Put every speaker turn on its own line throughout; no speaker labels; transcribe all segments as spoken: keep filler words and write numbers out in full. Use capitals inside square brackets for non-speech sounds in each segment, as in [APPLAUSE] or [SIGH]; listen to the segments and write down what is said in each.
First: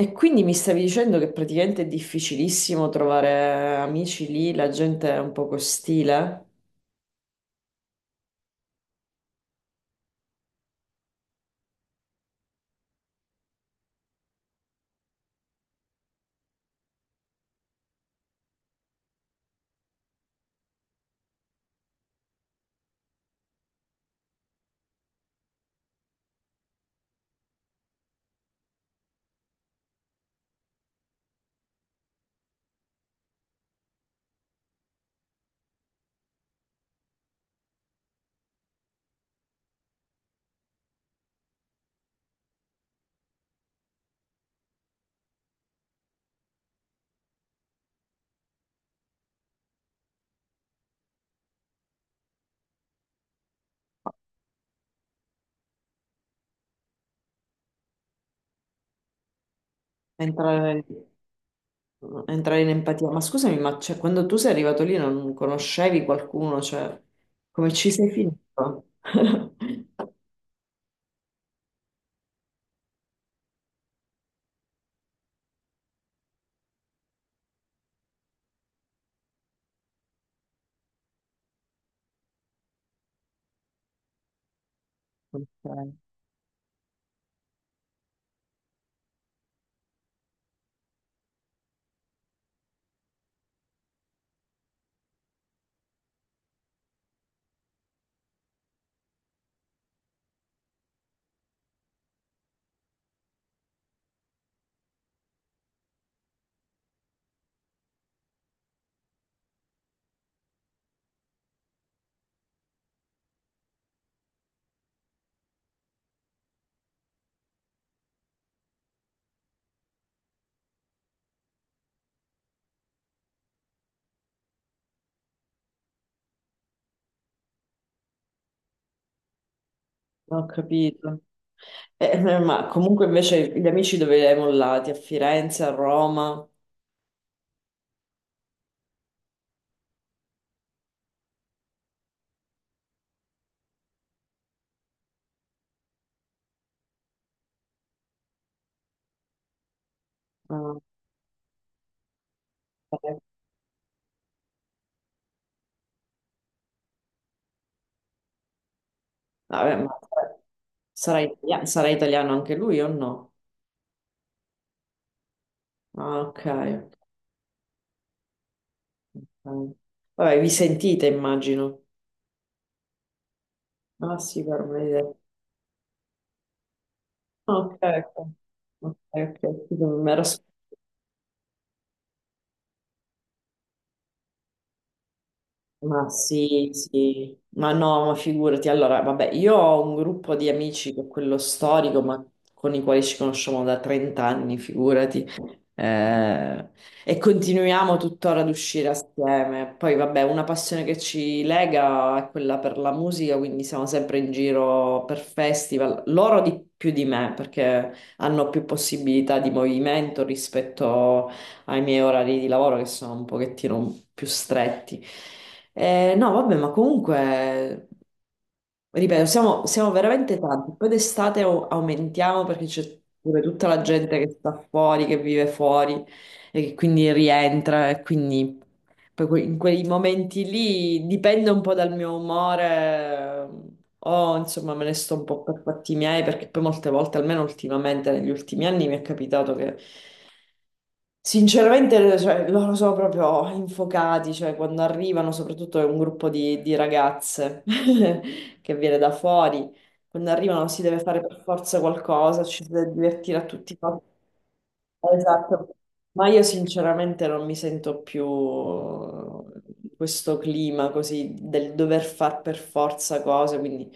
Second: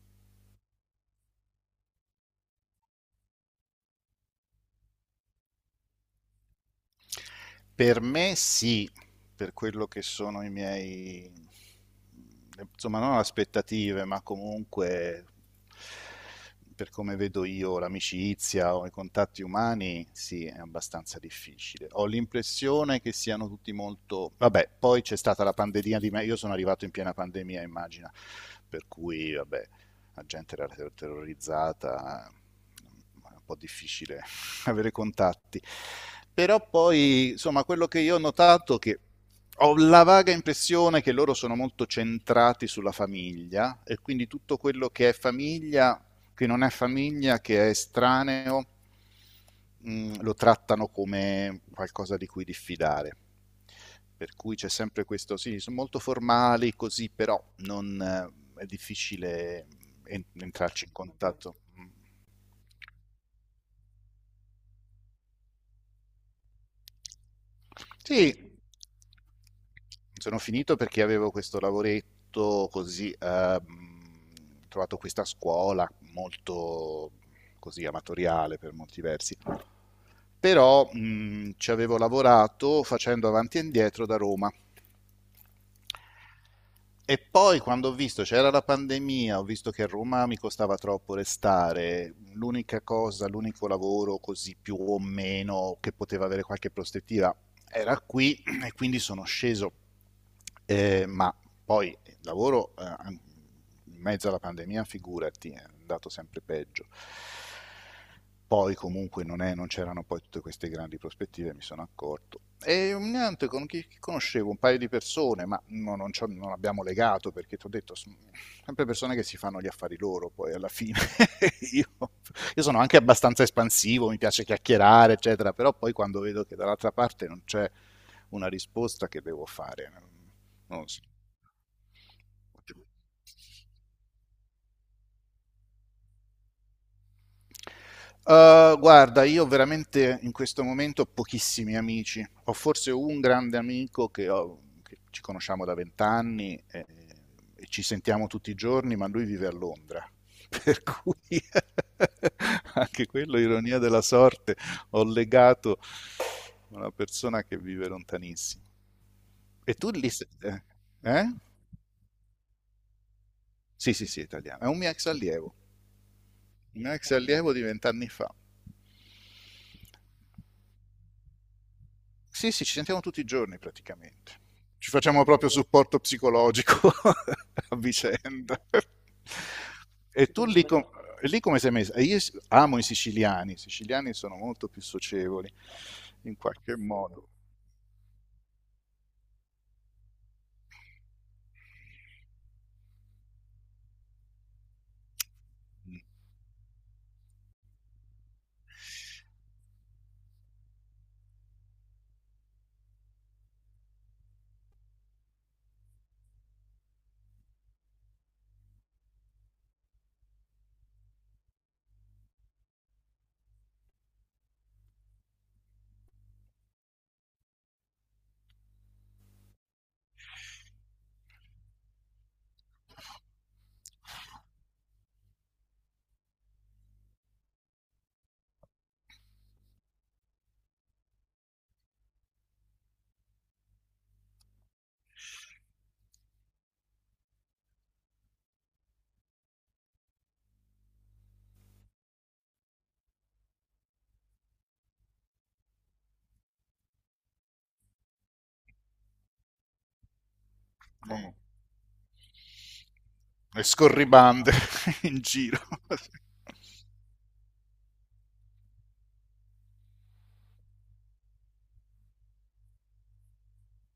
E quindi mi stavi dicendo che praticamente è difficilissimo trovare amici lì, la gente è un po' ostile,
Per me sì, per quello che sono i miei, insomma, non aspettative, ma comunque per come vedo io l'amicizia o i contatti umani, sì, è abbastanza difficile. Ho l'impressione che siano tutti molto... Vabbè, poi c'è stata la pandemia di me, io sono arrivato in piena pandemia, immagina, per cui, vabbè, la gente era ter- terrorizzata, è un po' difficile avere contatti. Però poi, insomma, quello che io ho notato è che ho la vaga impressione che loro sono molto centrati sulla famiglia e quindi tutto quello che è famiglia, che non è famiglia, che è estraneo, mh, lo trattano come qualcosa di cui diffidare. Per cui c'è sempre questo, sì, sono molto formali così, però non, eh, è difficile en-
entrare,
entrarci in contatto. Mm.
entrare in empatia. Ma scusami, ma cioè, quando tu sei arrivato lì non conoscevi qualcuno, cioè, come ci sei
Sì,
finito? [LAUGHS]
sono finito perché avevo questo lavoretto così, ehm, ho trovato questa scuola molto così amatoriale per molti versi, però mh, ci avevo lavorato facendo avanti e indietro da Roma.
Ok.
E poi quando ho visto c'era la pandemia, ho visto che a Roma mi costava troppo restare, l'unica cosa, l'unico lavoro così più o meno che poteva avere qualche prospettiva era qui e quindi sono sceso. Eh, ma poi il lavoro eh, an- in mezzo alla pandemia, figurati, è andato sempre peggio. Poi comunque non, è- non c'erano poi tutte queste grandi prospettive, mi sono accorto. E mm, niente, con chi chi conoscevo un paio di persone, ma no- non, c'ho- non abbiamo legato perché ti ho detto, s- sempre persone che si fanno gli affari loro poi alla fine. [LAUGHS] io, io sono anche abbastanza espansivo, mi piace chiacchierare, eccetera, però poi quando vedo che dall'altra parte non c'è una risposta che devo fare,
Ho
non lo so.
capito. Eh, eh, ma comunque invece gli amici dove li hai mollati? A Firenze, a Roma?
Uhm, guarda, io veramente in questo momento ho pochissimi amici. Ho forse un grande amico che, ho- che ci conosciamo da vent'anni e, e ci sentiamo tutti i giorni, ma lui vive a Londra. [LAUGHS]
Ah,
Per cui [LAUGHS] anche
ok.
quello, ironia della sorte, ho legato una persona che vive lontanissimo. E
Vabbè,
tu
ma
lì... se- Eh?
sarà
Eh?
italiano, sarà italiano anche lui o no?
Sì, sì, sì, italiano. È un mio ex allievo,
Ah, ok.
un mio ex allievo di vent'anni fa.
Mm. Vabbè, vi sentite, immagino.
Sì, sì, ci sentiamo tutti i giorni
Ah,
praticamente.
sì, per
Ci
me.
facciamo proprio supporto psicologico [LAUGHS]
Ah, ok,
a
ecco.
vicenda.
Ok, ok. Mi ero.
E tu lì, com- lì come sei messa? Io s- amo i siciliani, i siciliani sono molto più socievoli
Ma
in
sì,
qualche modo.
sì, ma no, ma figurati, allora, vabbè, io ho un gruppo di amici che è quello storico, ma con i quali ci conosciamo da trenta anni, figurati, Eh, e continuiamo tuttora ad uscire assieme. Poi, vabbè, una passione che ci lega è quella per la musica, quindi siamo sempre in giro per festival, loro di più di me, perché hanno più possibilità di movimento rispetto ai miei orari di lavoro che sono un pochettino più stretti. Eh, no, vabbè, ma comunque, ripeto, siamo, siamo veramente tanti. Poi d'estate au- aumentiamo perché c'è pure tutta la gente che sta fuori, che vive fuori e che quindi rientra e quindi poi que- in quei momenti lì dipende un po' dal mio umore. O insomma me ne sto un po' per fatti miei perché poi molte volte, almeno ultimamente negli ultimi anni, mi è capitato che sinceramente, cioè, loro sono proprio infuocati, cioè quando arrivano, soprattutto è un gruppo di, di ragazze [LAUGHS] che viene da fuori, quando arrivano si deve fare
Mm.
per forza qualcosa, ci si deve divertire a
E
tutti i costi.
scorribande [LAUGHS] in giro.
Esatto. Ma io sinceramente non mi sento più questo clima così del dover far per forza cose, quindi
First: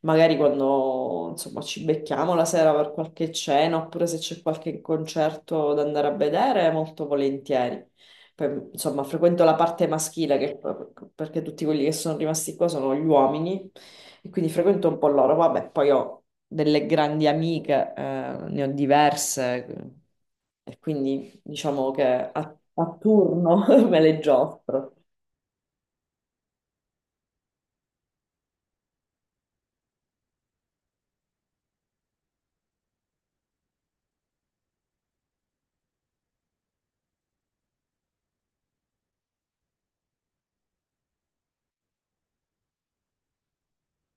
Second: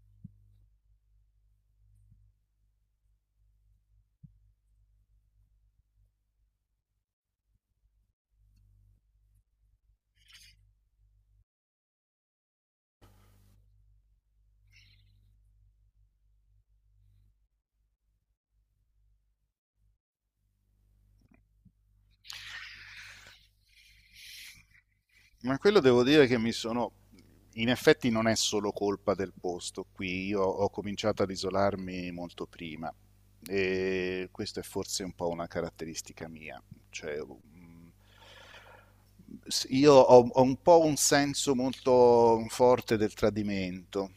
magari quando insomma ci becchiamo la sera per qualche cena oppure se c'è qualche concerto da andare a vedere, molto volentieri. Poi, insomma, frequento la parte maschile che- perché tutti quelli che sono rimasti qua sono gli uomini e quindi frequento un po' loro. Vabbè, poi ho delle grandi amiche, eh, ne ho diverse e quindi diciamo che a, a turno [LAUGHS] me le giostro.
Ma quello devo dire che mi sono... In effetti non è solo colpa del posto qui, io ho cominciato ad isolarmi molto prima e questa è forse un po' una caratteristica mia, cioè mm, s- io ho, ho un po' un senso molto forte del tradimento,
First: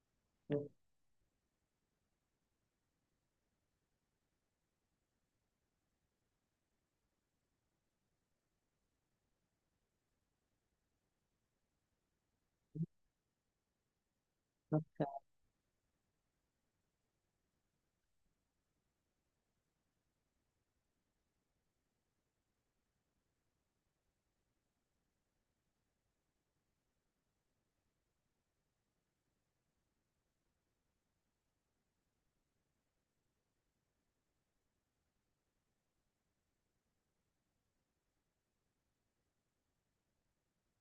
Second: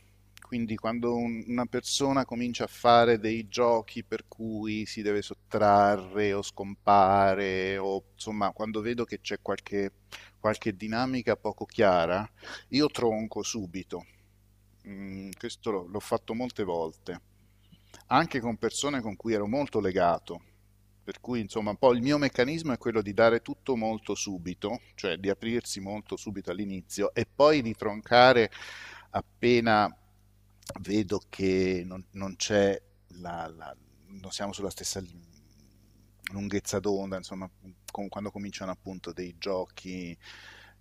quindi quando un- una persona comincia a fare dei giochi per cui si deve sottrarre o scompare o insomma quando vedo che c'è qualche qualche dinamica poco chiara, io tronco subito.
Ok.
Mm, questo l'ho, l'ho fatto molte volte, anche con persone con cui ero molto legato. Per cui, insomma, un po' il mio meccanismo è quello di dare tutto molto subito, cioè di aprirsi molto subito all'inizio e poi di troncare appena vedo che non, non c'è la, la- non siamo sulla stessa lunghezza d'onda, insomma, com- quando cominciano appunto dei giochi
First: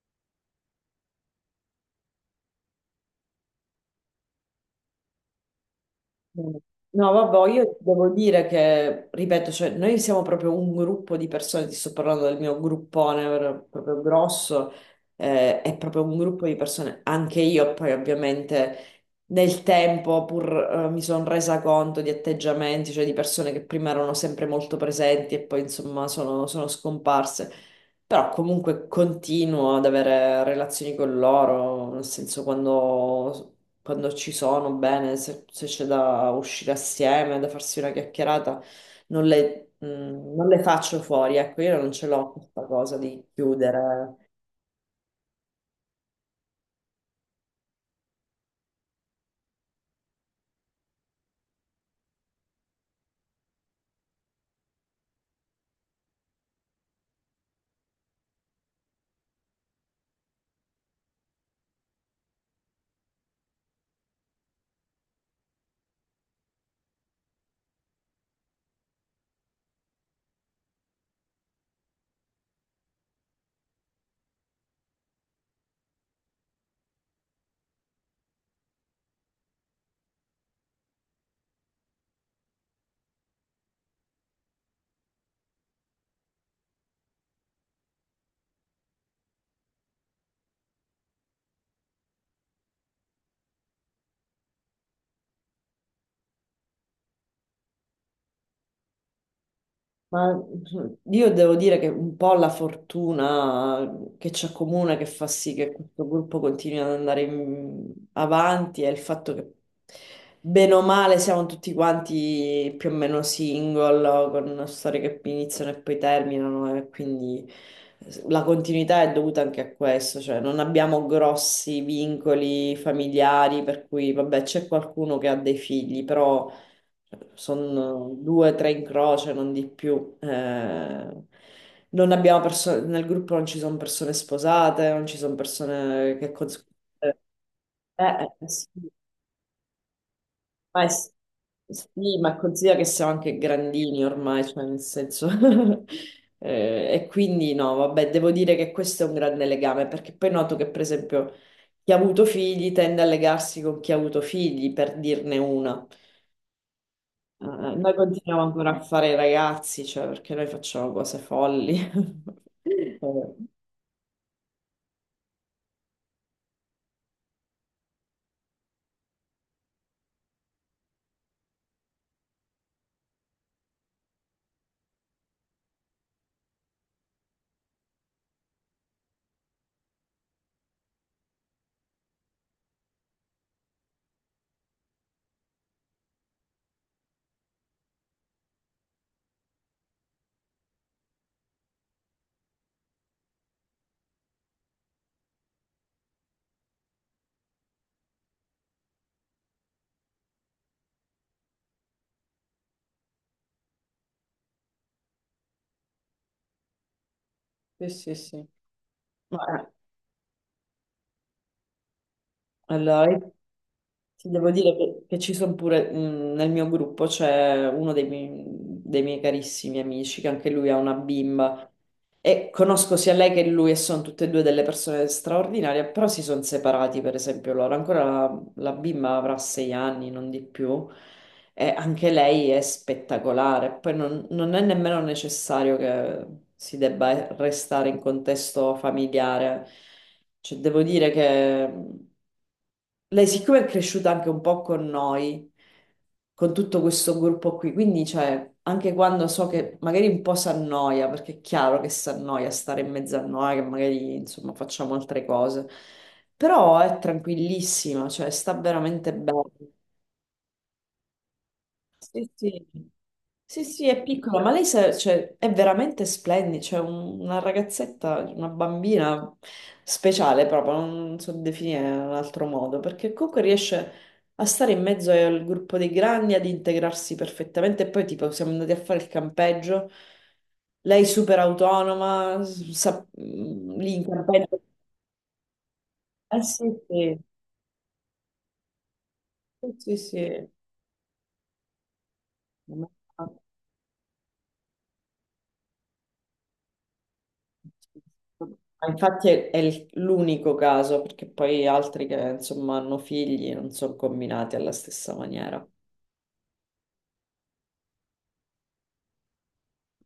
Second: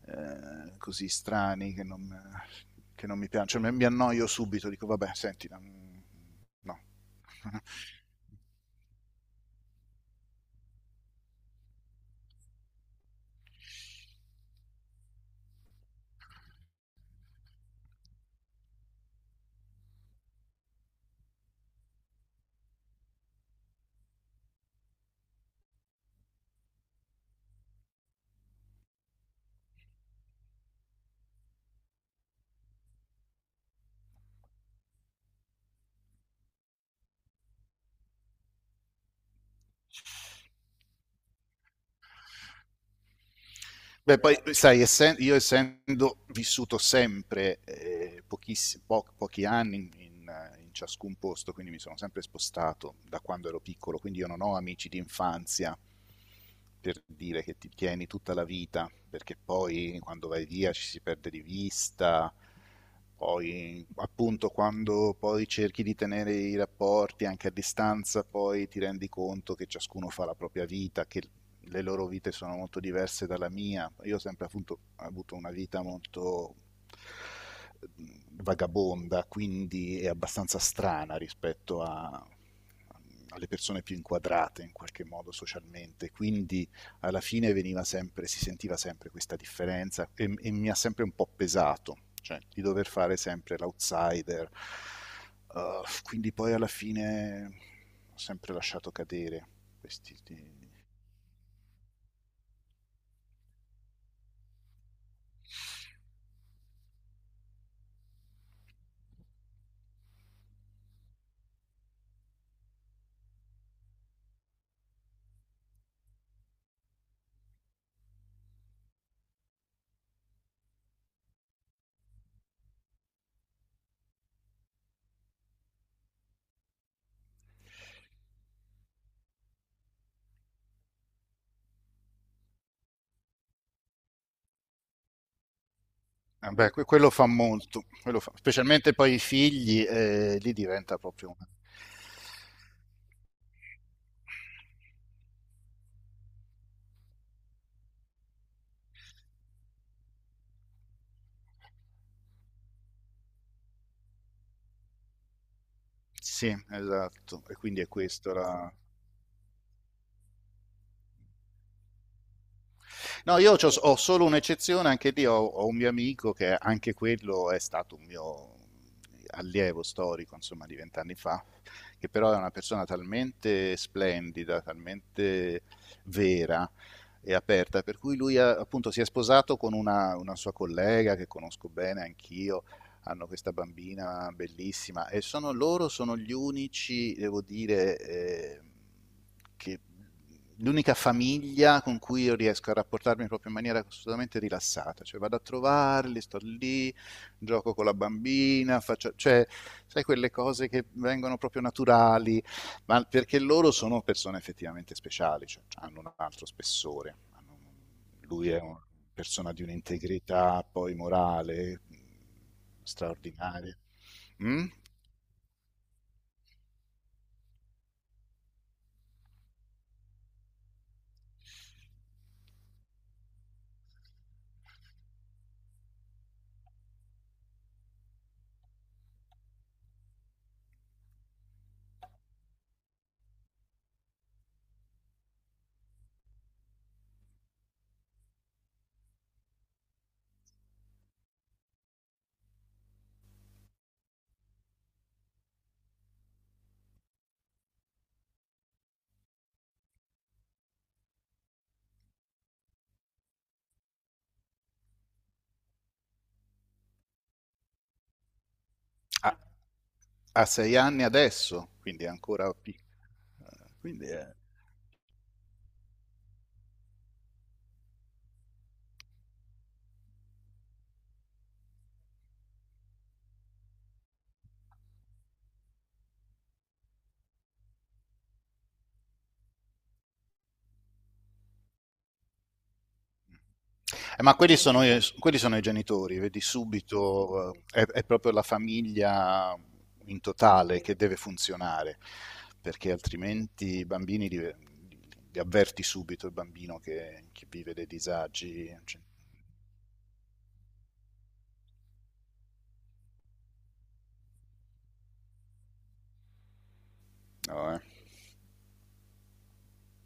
eh, così strani che non, che non mi piacciono, cioè, mi, mi annoio subito, dico vabbè, senti, mm, no.
No, vabbè,
[LAUGHS]
io devo dire che, ripeto, cioè, noi siamo proprio un gruppo di persone, ti sto parlando del mio gruppone ver- proprio grosso, eh, è proprio un gruppo di persone, anche io poi ovviamente nel tempo pur eh, mi sono resa conto di atteggiamenti, cioè di persone che prima erano sempre molto presenti e poi insomma sono, sono scomparse, però comunque continuo ad avere relazioni con loro, nel senso quando quando ci sono, bene, se, se c'è da uscire assieme, da farsi una chiacchierata, non le, mh, non le faccio fuori, ecco, io non ce l'ho questa cosa di
Beh,
chiudere.
poi sai, essen- io essendo vissuto sempre eh, pochiss- po- pochi anni in, in- in ciascun posto, quindi mi sono sempre spostato da quando ero piccolo, quindi io non ho amici di infanzia per dire che ti tieni tutta la vita, perché poi quando vai via ci si perde di vista, poi appunto quando poi cerchi di tenere i rapporti anche a distanza, poi ti rendi conto che ciascuno fa la propria vita, che le loro vite sono molto diverse dalla mia. Io ho sempre appunto, avuto una vita molto mm, vagabonda, quindi è abbastanza strana rispetto a, alle persone più inquadrate in qualche modo socialmente, quindi alla fine veniva sempre, si sentiva sempre questa differenza e, e mi ha sempre un po' pesato, cioè di dover fare sempre l'outsider, uh, quindi poi alla fine ho sempre lasciato cadere questi, di,
Ma cioè, io devo dire che un po' la fortuna che ci accomuna, che fa sì che questo gruppo continui ad andare in- avanti, è il fatto che bene o male siamo tutti quanti più o meno single, con storie che iniziano e poi terminano, e quindi la continuità è dovuta anche a questo, cioè non abbiamo grossi vincoli familiari, per cui vabbè c'è qualcuno che ha dei figli, però sono due, tre in croce, non di più. Eh, non abbiamo perso- nel gruppo non ci sono persone sposate, non ci sono persone che
Eh
cons-
beh, que- quello
eh,
fa molto, quello fa-
eh, eh, sì,
specialmente poi i figli, eh, lì
ma, è-
diventa proprio una...
sì, ma considera che siamo anche grandini ormai, cioè nel senso. [LAUGHS] Eh, e quindi no, vabbè, devo dire che questo è un grande legame, perché poi noto che, per esempio, chi ha avuto figli tende a legarsi con chi ha avuto figli, per dirne una.
Sì, esatto,
Eh,
e quindi è
Noi
questo
continuiamo
la...
ancora a fare i ragazzi, cioè, perché noi facciamo cose folli. [LAUGHS] Eh,
No, io c'ho- ho, solo un'eccezione, anche lì ho, ho un mio amico che anche quello è stato un mio allievo storico, insomma, di vent'anni fa, che però è una persona talmente splendida, talmente vera e aperta, per cui lui ha- appunto si è sposato con una, una sua collega che conosco bene anch'io, hanno questa bambina bellissima e sono loro sono gli unici, devo dire, eh, che l'unica famiglia con cui io riesco a rapportarmi proprio in maniera assolutamente rilassata, cioè vado a trovarli, sto lì, gioco con la bambina, faccio, cioè, sai quelle cose che vengono proprio naturali, ma perché loro sono persone effettivamente speciali, cioè, hanno un altro spessore. hanno un-
sì, sì, sì.
Lui è una
ma,
persona di un'integrità poi morale mh,
allora, io
straordinaria.
ti devo
Mm?
dire che, che ci sono pure, mh, nel mio gruppo c'è uno dei miei, dei miei carissimi amici, che anche lui ha una bimba. E conosco sia lei che lui e sono tutte e due delle persone straordinarie, però si sono separati, per esempio, loro. Ancora la, la bimba avrà sei anni, non di più, e anche lei è spettacolare. Poi non, non è nemmeno necessario che si debba restare in contesto familiare. Cioè, devo dire che lei siccome è cresciuta anche un po' con noi, con tutto questo gruppo qui, quindi cioè, anche quando so che magari un po' si annoia, perché è chiaro che si annoia stare in mezzo a noi, che magari insomma facciamo altre cose, però è tranquillissima, cioè sta veramente
A,
bene.
a sei anni adesso, quindi è
Sì,
ancora piccolo.
sì. Sì, sì, è
Quindi è...
piccola, ma lei sa- cioè, è veramente splendida, cioè un- una ragazzetta, una bambina speciale proprio, non so definire in un altro modo, perché comunque riesce a stare in mezzo al gruppo dei grandi, ad integrarsi perfettamente, e poi tipo siamo andati a fare il campeggio, lei super autonoma, s- sa, mm, lì in
Eh, ma quelli
campeggio,
sono, i- quelli sono i genitori, vedi
eh sì, sì,
subito, eh, è, è proprio la famiglia
sì, sì,
in
sì.
totale che deve funzionare, perché altrimenti i bambini li, li avverti subito il bambino che, che vive dei disagi.
Ma
Cioè,
infatti è, è il- l'unico caso, perché poi altri che insomma hanno figli non sono combinati alla stessa maniera.
no, eh.